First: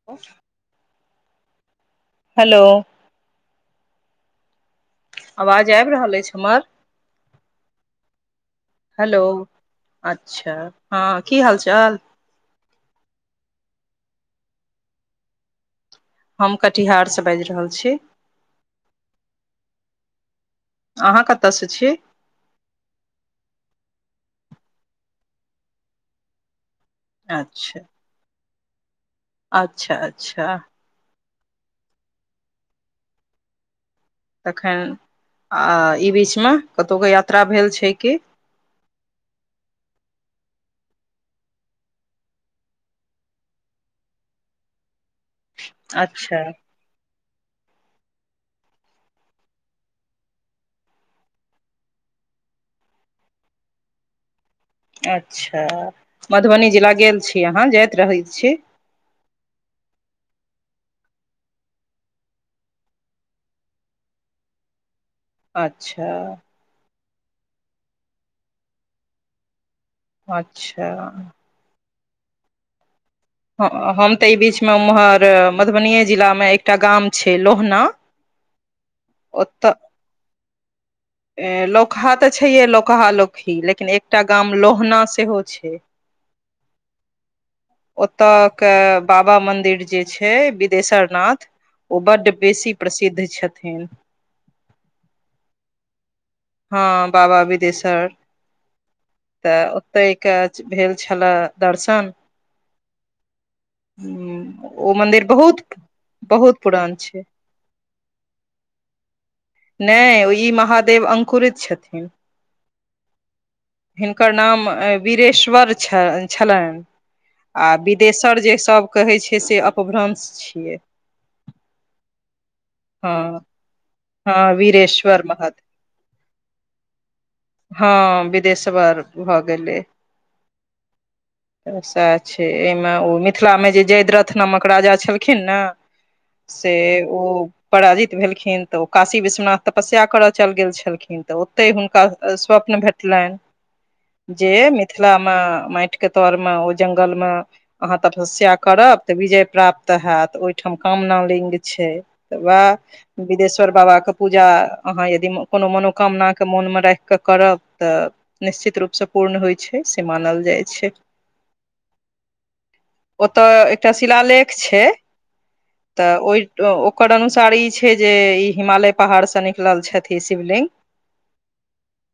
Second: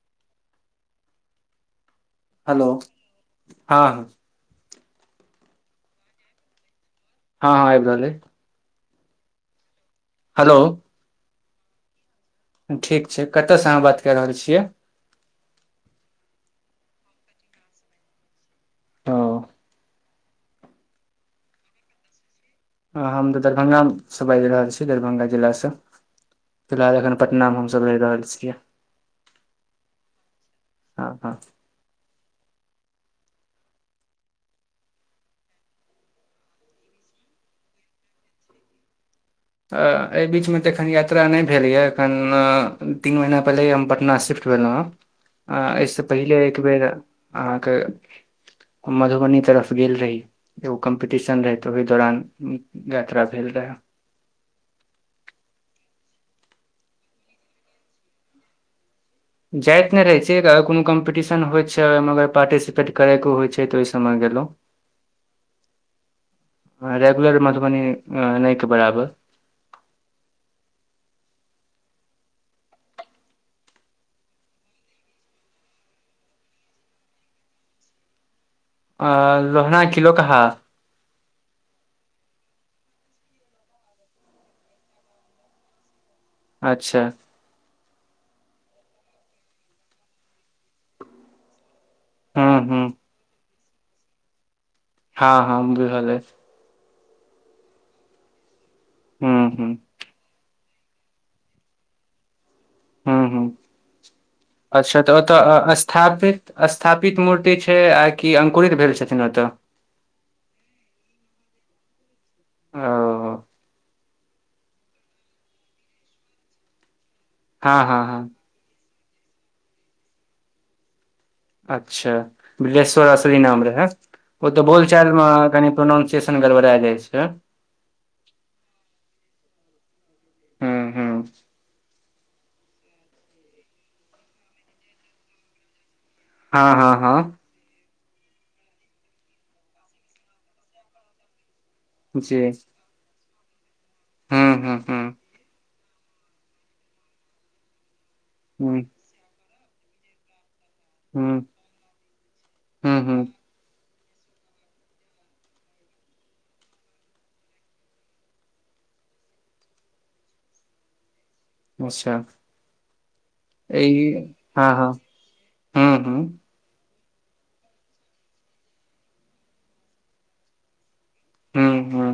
[inaudible] Hello हं आवाज आबि रहल अछि हमर हँ हँ आबि रहलै हेलो अच्छा हेलो हँ की हाल चाल ठीक छै कतयसँ अहाँ बात कए रहल छियै हम कटिहारसँ बाजि रहल छी ओ अहाँ कतयसँ छीै हम तऽ दरभंगा से बाजि रहल छी दरभंगा जिला से फिलहाल एखन पटना मे अच्छा हमसब रहि रहल छियै अच्छा अच्छा हँ हँ तखन आ इ बीचमे कतहुके यात्रा भेल छै कि अ एहि बीचमे तऽ एखन यात्रा नहि भेल यए एखन तीन महिना पहिले हम पटना सिफ्ट भेलहुँ हं [inaudible] एहिसँ पहिले अच्छा एकबेर अहाँके मधुबनी तरफ गेल रही एगो कम्पीटिशन रहे तऽ ओहि दौरान यात्रा भेल रहे अच्छा मधुबनी जिला गेल छी अहाँ जाइत रहैत छी जाइत नहि रहै छिये अगर कोनो कम्पीटिशन होइ छै ओहिमे अगर पार्टिसिपेट करयके होइ छै तऽ ओहि सभमे गेलहुँ अच्छा हां रेगुलर मधुबनी नहि के बराबर अच्छा ह हम तऽ एहि बीचमे उम्हर मधुबनिए जिलामे एकटा गाम छै लोहना [inaudible] अ ओतऽ लोहना कि लोकहा लौकहा तऽ छैये लौकहा लौकही लेकिन एकटा गाम लोहना सेहो छै [inaudible] अच्छा ओतय के बाबा मन्दिर जे छै बिदेशर नाथ ओ बड हूँ बेसी हूँ प्रसिद्ध छथिन हँ हँ बुझल अछि हँ बाबा बिदेशर हूँ हूँ तऽ ताहि काज भेल छलए दर्शन हूँ हूँ अच्छा तऽ ओ मन्दिर बहुत तऽ स्थापित बहुत पुरान स्थापित छै मूर्ति छै आ कि अंकुरित भेल छथिन ओतय नहि ओ ई महादेव अंकुरित छथिन ओ हिनकर नाम वीरेश्वर छ छलनि आ हँ हँ हँ बिदेशर जे सब कहै छै से अपभ्रंश छियै अच्छा बिलेश्वर हँ असली नाम रहै ओ हँ तऽ बोलचाल वीरेश्वर मे महत कनि प्रोनाउंसियएशन गड़बड़ा जाइ छै हँ विदेशवर भऽ गेलै हूँ हूँ छे एहिमे ओ मिथिलामे जे जयद्रथ नामक राजा छलखिन ने से हँ हँ हँ ओ पराजित भेलखिन तऽ ओ काशी विश्वनाथ तपस्या करय चलि गेल छलखिन तऽ ओतहि हुनका जी स्वप्न भेटलनि जे हुँ हुँ हुँ मिथिलामे माटिके तरमे ओ जङ्गलमे अहाँ तपस्या हुँ करब त विजय प्राप्त होयत ओहिठाम कामना हुँ लिंग छै तऽ हुँ वएह हुँ विदेश शर बाबा के पूजा अहाँ यदि कोनो मनोकामना के मोनमे राखि कऽ करब तऽ निश्चित रूपसँ पूर्ण होइत छै से मानल जाइ छै अच्छा ओतय एकटा ई शिलालेख हँ छै हँ हुँ तऽ हुँ ओहि ओकर अनुसार ई छै जे ई हिमालय पहाड़सँ निकलल छथि शिवलिंग हुँ हुँ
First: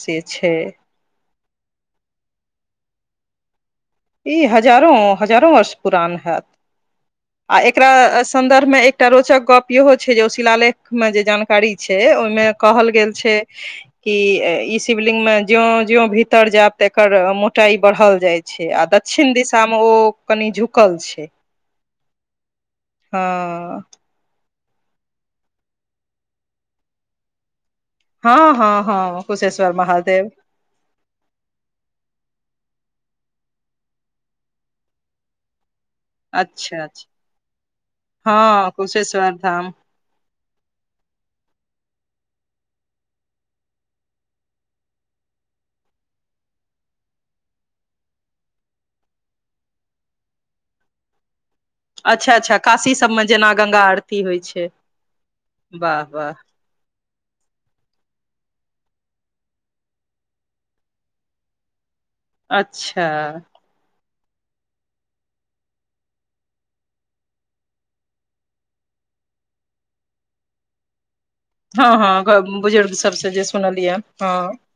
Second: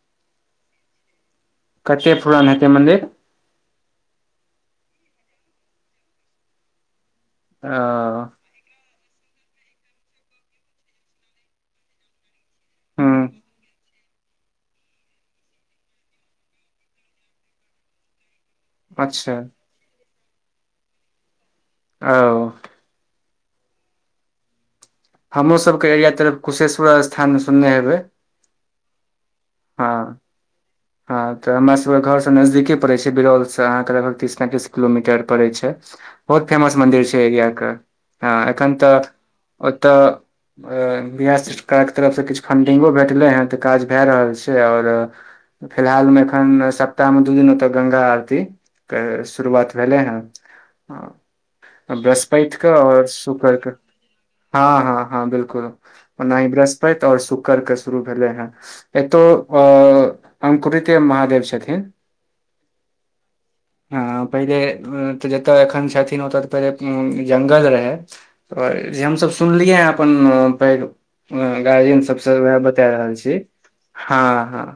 से छै कते पुरान हेतै मन्दिर ई हजारों हजारों वर्ष पुरान हैत आ ओ एकरा संदर्भ मे एक एकटा रोचक गप इहो छै जे ओ शिलालेख में जे जानकारी छै ओहिमे कहल गेल छै हुँ कि ई शिवलिंग में ज्यों ज्यों भीतर जायब तऽ एकर मोटाई बढ़ल जाइ छै आ दक्षिण अच्छा दिशा में ओ कनि झुकल छै ओ हाँ हमरो सब के एरिया तरफ कुशेश्वर स्थान सुनने हेबै हँ हँ हँ कुशेश्वर हँ महादेव हँ तऽ हमर सभके घरसँ नजदीके पड़ै छै बिरौलसँ अहाँके लगभग तीस पेंतीस किलोमीटर पड़ैत छै बहुत फेमस अच्छा मन्दिर अच्छा छै एरियाके हँ एखन तऽ कुशेश्वर धाम ओतय बिहार सरकारके तरफसँ किछु फंडिंगो भेटलै हैं तऽ काज भए रहल छै और फिलहालमे एखन सप्ताहमे दू दिन ओतऽ गंगा आरती के शुरुआत भेलै हं आ अच्छा अच्छा बृहस्पति क काशी और सबमे जेना शुक्र क गंगा आरती होइ हँ छै हँ हँ बिलकुल वाह वाह ओनाही बृष पति और शुक्र के शुरू भेलै हें एतौ अ अंकुुरिते महादेव छथिन अच्छा हँ पहिले तऽ जतय एखन छथिन ओतय तऽ पहिले जंगल रहै और जे हमसभ सुनलियै हैं अपन पैघ ह हँ गार्जियन सबसँ हँ उएह बता बुजुर्ग रहल सबसँ छी जे सुनलियै हँ हँ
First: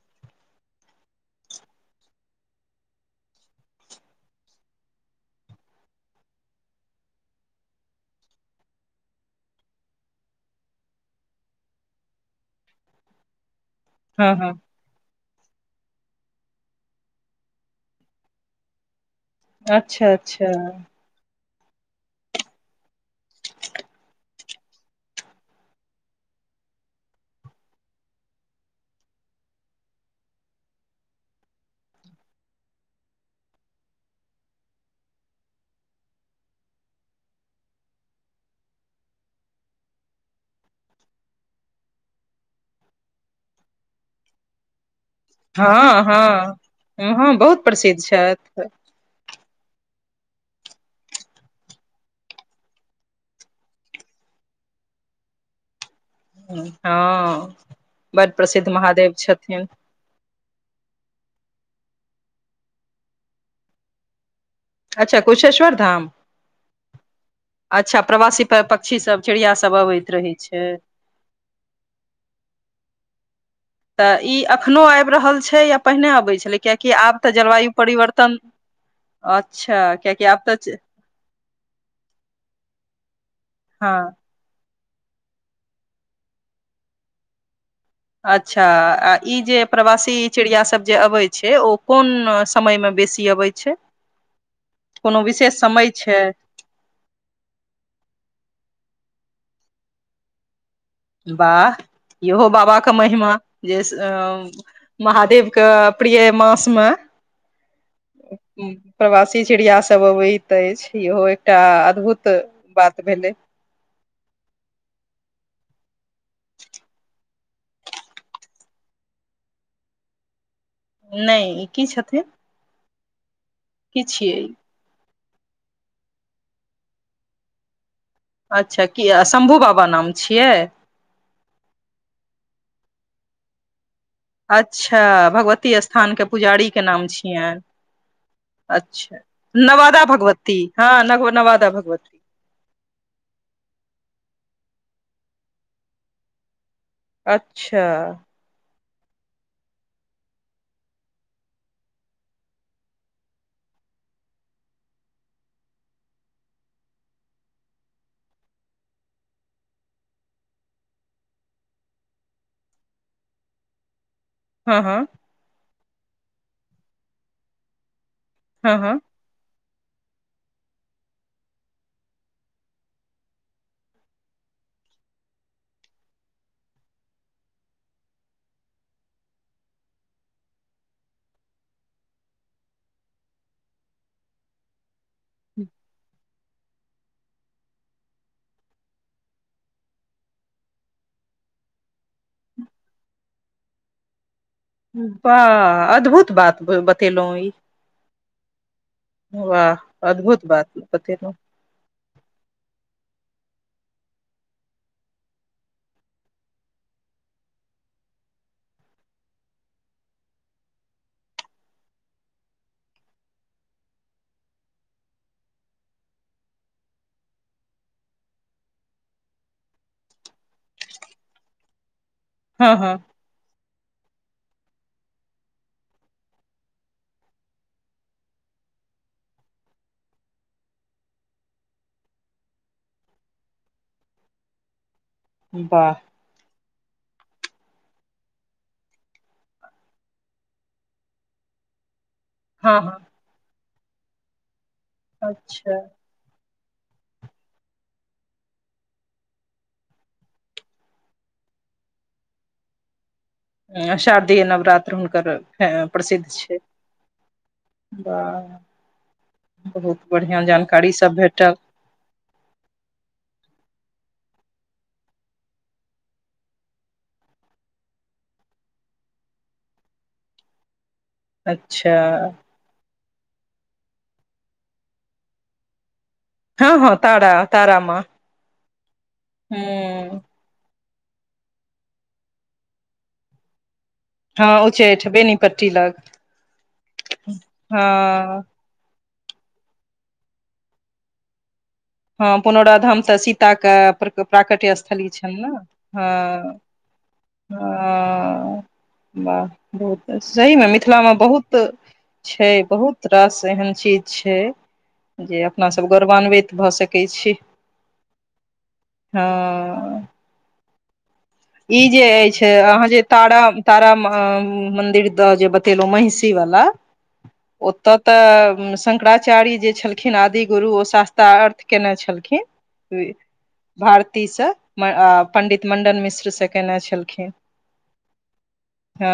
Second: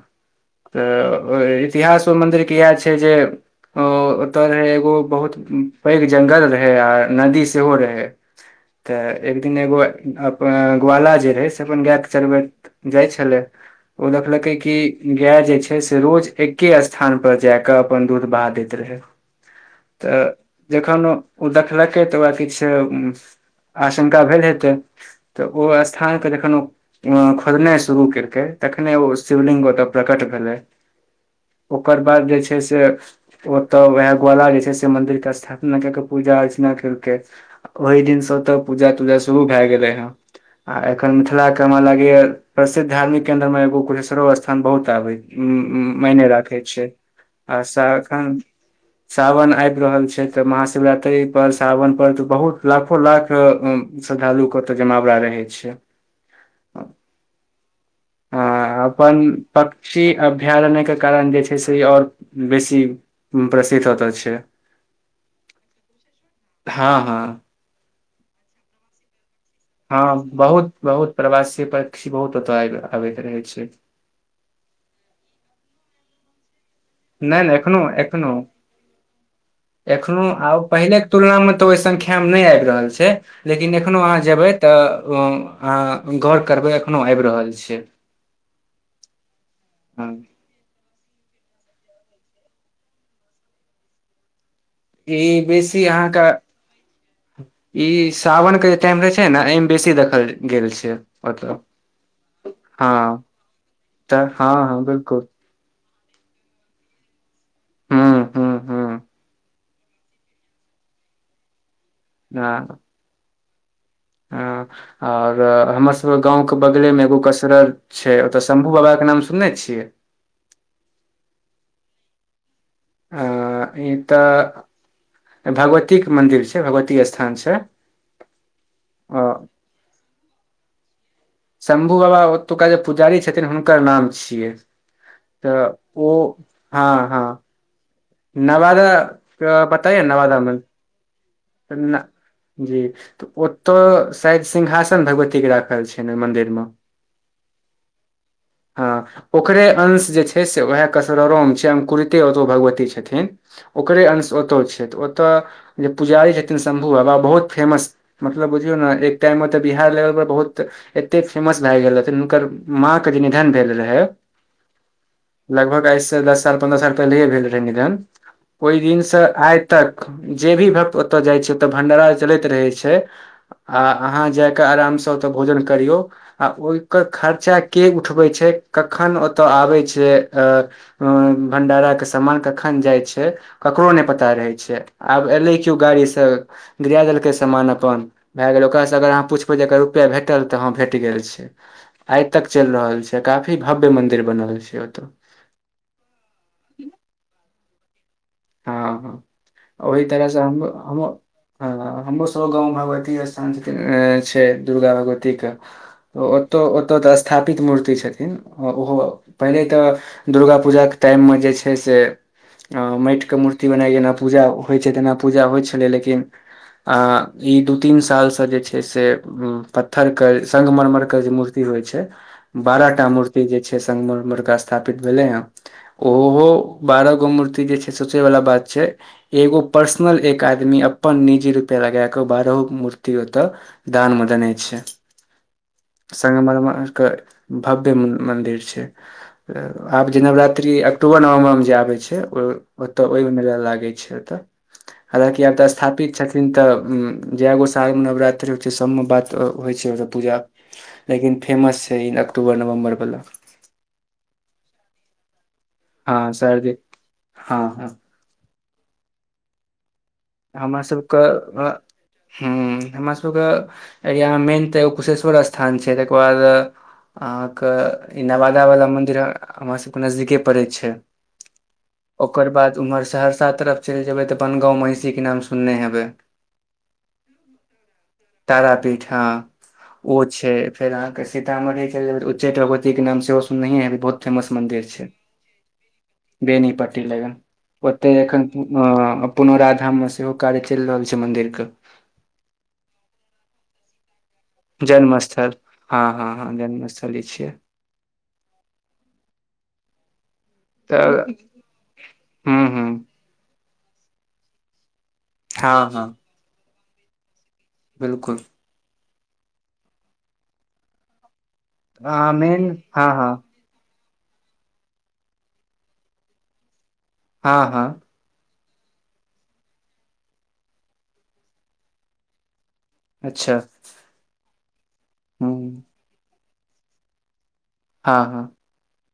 तऽ इतिहासमे मन्दिरके इएह छै जे ओ ओतय रहै एगो बहुत पैघ जंगल रहै आ नदी सेहो रहै तऽ एक दिन एगो ग्वाला जे रहै से अपन गायके चरबैत जाइ छलै ओ हँ देखलकै हँ कि गाय जे छै से रोज एके स्थान पर जाय के अपन दूध बहा दैत रहै अच्छा तऽ अच्छा जखन ओ देखलकै तऽ ओकरा किछु आशंका भेल हेतै तऽ ओ स्थानपर जखन ओ खोदनाइ शुरू केलकै तखने ओ शिवलिंग ओतय प्रकट भेलै ओकर बाद जे छै से ओतऽ वएह ग्वाला जे छै से मंदिर के स्थापना कैके पूजा अर्चना करके ओहि दिनसँ ओतऽ पूजा तूजा शुरू भए गेलै हं आ एखन मिथिला के हमरा लागेया प्रसिद्ध धार्मिक केंन्द्र में एगो कुशेश्वरो स्थान बहुत आबेया हँ हँ हँ आ बहुत प्रसिद्ध एखन छथि सावन आबि रहल छै तऽ महाशिवरात्रि पर सावन पर तऽ बहुत लाखो लाख श्रद्धालु के ओतऽ जमावड़ा रहै छै हँ बड प्रसिद्ध महादेव छथिन शी अभयारण्यके कारण जे छै से और बेसी प्रसिद्ध ओत छै अच्छा कुशेश्वर धाम हँ हँ अच्छा प्रवासी पक्षी सब चिड़िया सब अबैत हँ रहै छै बहुत बहुत प्रवासी पक्षी बहुत ओतय आबैत रहे छै तऽ ई अखनो आबि रहल छै या पहिने अबैत छलै कियाकि आब तऽ जलवायु परिवर्तन अच्छा एखन कियाकि आब आउ तऽ पहिले तुलना मे तऽ ओहि संख्या मे नहि आबि रहल छै लेकिन हँ एखनो अहाँ जेबे तऽ अं आ गौर करबै एखनो आबि रहल छै अच्छा आ ई जे हँ प्रवासी चिड़िया सब जे अबै छै ओ कोन समय मे बेसी अबै छै ई कोनो विशेष बेसी समय छै अहाँके ई सावनक के जे टाइम रहे छै ने एहिमे बेसी देखल गेल छै मतलब वाह इहो बाबा क हँ महिमा जेस अ तऽ हँ हँ बिलकुल महादेवके प्रिय मासमे हूँ हूँ हूँ प्रवासी चिड़िया सब अबैत अछि इहो एकटा अद्भुत तऽ बात भेलै आ ओर हमरसभके गाँवके बगलेमे एगो कसरत छै ओतय शम्भू बाबाके नाम सुनने छियै नहि ई की छथिन अ ई की छियै ई तऽ भगवतीक के मंदिर छै भगवती स्थान छै अच्छा की अ शम्भू बाबा नाम छियै शम्भु बाबा ओतुका जे पुजारी छथिन हुनकर नाम छियै अच्छा तऽ भगवती ओ स्थानके पुजारीके नाम हँ हँ छिऐ नवादा अच्छा के नवादा भगवती हँ न नवाद त ने जी त ओतौ शायद सिंहासन भगवती के राखल छ ओहि मंदिर मे अच्छा हँ ओकरे अंश जे छै से उएह कसररोमे छै अं्कुरिते ओतो भगवती छथिन ओकरे अंश ओतय छै तऽ ओतय पुजारी छथिन शम्भु बाबा बहुत फेमस मतलब बुझियौ ने एक टाइममे तऽ बिहार लेवलपर बहुत एते फेमस भए गेल रहथिन हुनकर माँके जे निधन भेल रहै हँ हँ लगभग आइसँ दस साल पन्द्रह साल पहिले भेल रहे निधन हँ ओहि हँ दिनसँ आ तक जे भी भक्त ओतय जाइ छै ओतऽ भं्डारा चलैत रहै छै आ अहाँ जा कऽ आरामसँ ओतय भोजन करियौ आ ओहिकर खर्चा के उठबै छै कखन ओतय आबै छै अ भंडारा के सामान कखन जाइ छै ककरो नहि पता रहै छै आब एले कि केओ गाड़ी से गिरा देलकै सामान अपन भए गेल ओकरासँ अगर अहाँ पुछि पड़ै अर रुपैआ भेटल तऽ हँ भेट गेल छै आइ तक चलि रहल छै काफी भव्य मंदिर बनल छै ओतऽ वाह अद्भुत बात बतेलहुँ ई हँ हँ वाह ओहि तरहसँ अद्भुत हम बात हम बतेलौं हँ हमरोसभ गाँवमे भगवती स्थान छै दुर्गा भगवतीके तऽ ओतऽ ओतय तऽ स्थापित मूर्ति छथिन ओहो पहिले तऽ दुर्गा पूजाके टाइममे जे छै से मैट के मूर्ति बनाइ जेना पूजा होइ छै तऽना पूजा होइ छलै लेकिन आ इ दू तीन साल से जे छै से उ पत्थर के संगमरमर के जे मूर्ति होइ छै हँ हँ बाराटा मूर्ति जे छै संग मरमर स्थापित भेले हे ओहो बारह गो मूर्ति जे छै इ सोचै वला बात छै एगो पर्सनल एक आदमी अपन निजी रूपे लगा क बारहो मूर्ति ओते दान म दनै छै बाह संग मर मर के भव्य मंन्दिर छै आब जे नवरात्रि अक्टूबर नवम्बर मे जे आबै छै हँ हँ ओते ओ मे मेला लागे छै ओत हालकि आब त अच्छा स्थापित छैथ इ तऽ जएगो सालमे नवरात्रि होइ छै सभमे बात होइ छै ओत पूजा लेकिन फेमस छै इ अक्टूबर नवम्बर वला एं शारदीय नवरात्र हुनकर प्रसिद्ध हँ छै सरदी हँ हँ बाह बहुत बढ़िआँ जानकारी सब भेटल ह हमरासके एरियामे मेन तऽ एगो कुशेश्वर स्थान छै तैकर बाद अहाँक ई नवादावला मन्दिर हमरा सबके नजदीके पड़ै छै अच्छा ओकर बाद उम्हर सहरसा तरफ चैल जेबै तऽ अपन गाँव मे सीके नाम सुनने हेबै हँ हँ तारा तारा माँ तारा पीठ हा ओ हूँ छै फेर अहाँके सीतामढ़ी चल जेबै उच्चैठ भगवती के नाम से सुनैये हेबै बहुत फेमस हँ मन्दिर छै उच्चैठ बेनीपट्टी लग बेनी पट्टी लगन हँ ओते अखन अ पुनराधाम मे सेहो कार्य चलि रहल छै मंदिर के हँ पुनौराधाम तऽ सीतााके प्राकट्य स्थली छैल जन्मस्थल न हँ जन्मस्थल ई छियै ह वाह बहुत सहीमे मिथिलामे तऽ बहुत छै हूँ हूँ बहुत रास एहन चीज छै जे अपनासभ हँ गौरवान्वित भऽ सकै छी बिलकुल हँ ई जे अहाँ अछि मेन अहाँ जे हँ हँ तारा तारा माहा मंदिर जे बतेलहु महिषी वाला हँ हँ ओतऽ तऽ शंकराचार्य जे छलखिन आदि गुरु ओ शास्त्रारर्थ केने छलखिन अच्छा भारतीसँ हूँ पण्डित मण्डन मिश्रसँ केयने छलखिन हँ हँ हँ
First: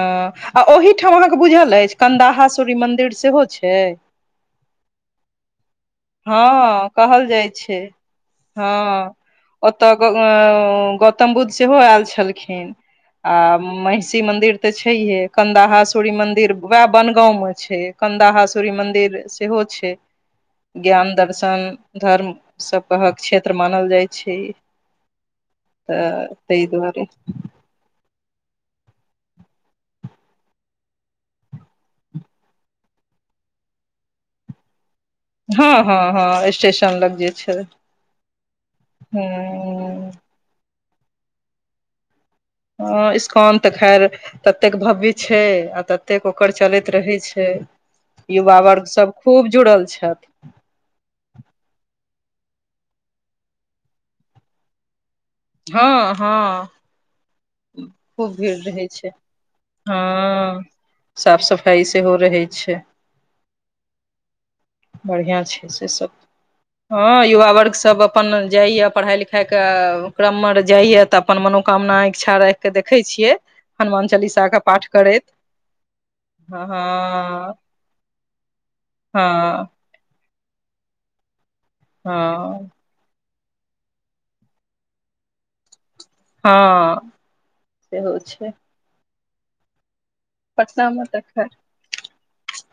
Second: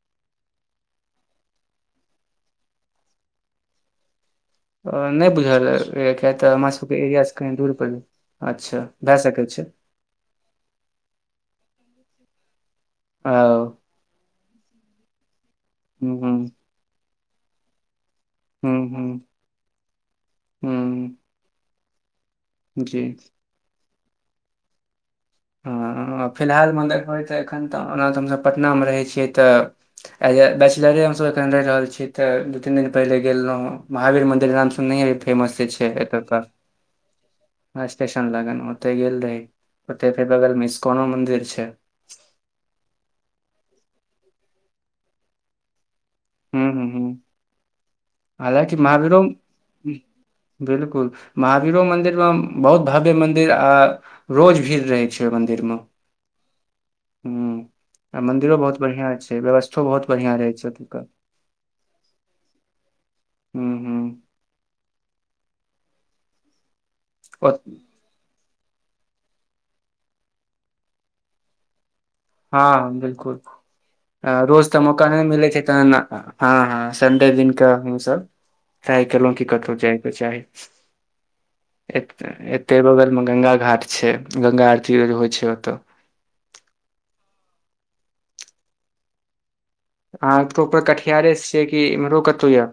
आ ओहिठाम अहाँके बुझल अछि कन्दाहा सूर्य मन्दिर सेहो छै हं नहि बुझल किया तऽ हमर हँ सबके एरिया कहल से जाइ कही दूर छै पल अच्छा भए सकै छै त गौतम बुध सेहो आयल छलखिन ओ आ महिषी मन्दिर तऽ छैहे कन्दाहा सूर्य हूँ हूँ मंदिर वएह बनगाँव मे छै कन्दाहा सूर्य हूँ हूँ मन्दिर सेहो छै ज्ञान हुँ दर्शन धर्म सब जी कहक क्षेत्र मानल जाइ छैय तऽ ताहि दुआ होइ तऽ एखन तऽ ओना तऽ हमसभ पटनामे रहै छियै तऽ एज अ बैचलरे हमसभ एखन रहि रहल छी तऽ दू तीन दिन पहिनेे गेल रहव महावीर मन्दिर नाम सुननहिए हे फेमस हँ छैय हँ एतका हँ स्टेशन लग जे छै स्टेशन लगन ओते गेल ह रही। बगलमें स्कोनो मन्दिर छैय। ह इस्कन तऽ खैर ततेक भव्य छैय आ तत तेक ओकर हुँ हुँ चलैत हुँ रहय छैय युवा वर्ग सब खूब जुड़ल छैथ। बिलकुल महावीरो मंदिर मे बहुत भव्य मंदिर आ रोज भीड़ रहै छैय। हँ हँ हुँ आ खूब भीड़ मन्दिरो बहुत रहै छैय बढ़ियाँ छै व्यवस्थो बहुत बढ़ियाँ रहै हँ। छै ओतुका साफ सफाइ सेहो रहैत छैय। हू हू बढ़िआँ छैय से सभ। हँ युवा ओत वर्ग सब अपन जाइए पढ़ाई लिखाई के क्रम मे जाइए तऽ अपन मनोकामना इच्छा राखि कऽ हँ देखै छियै बिलकुल हनुमान चालीसाके रोज तऽ पाठ मौका करैत। नहि मिलै छै तहन हँ हँ संडे दिन के हमसभ ट्राइ केलहुॅं की हँ कतहु जायके चाही। ए एते बगल मे गंगा घाट छैय गंगा आरती होइ छैय ओतऽ। हँ सेहो छैय। अहाँ तऽ ऊपर पटना मे तऽ कटिहारे खैर छियै कि इम्हरो कतहु यए।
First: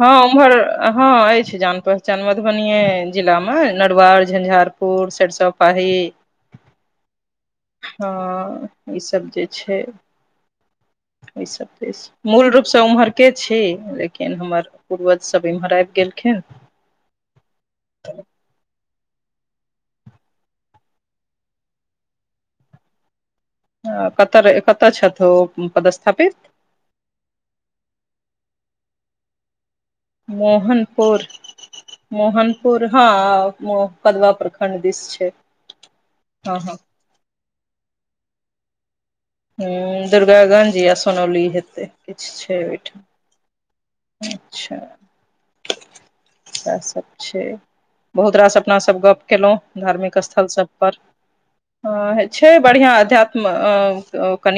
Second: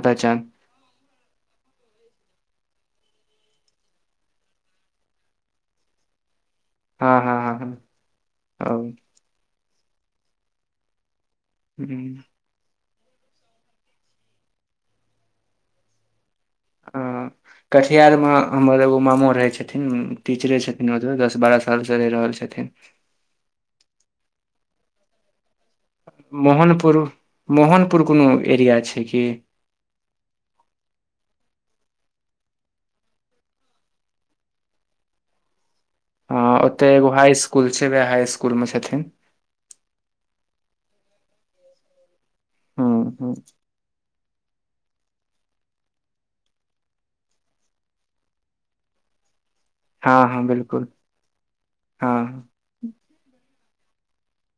हँ उम्हर हँ अछि जान पहचान मधुबनीए जिलामे नरुआर झंझारपुर सरिसो पाही हँ हँ हँ ई सब जे छैय ई सब हँ मूल रूप से उम्हर के छी लेकिन हमर पूर्वज सब एम्हर आब गेलखिन। ह कटिहारमे हमर एगो मामो रहै छथिन टीचरे छथिन ओतब दस बारह सालसँ रहि रहल छथिन। कत कतऽ छथि ओ पद मोहनपुर मोहनपुर कोनो एरिया छैय की? मोहनपुरर मोहनपुर हँ पदवा प्रखंड दिस छैय। ह ओतय एगो हाई इस्कुल छैय उएह हाई इसकुल मे छथिन। ह दुर्गाागंज या सोनौली हेतै किछु छैय ओहिठाम। [unintelligible] अच्छा इएह सब छैय बहुत रास अपना सब गप केलहुँ। धार्मिक हँ स्थल हँ सब बिल्कुल पर हँ छैय बढ़िआ अध्यात्म कनि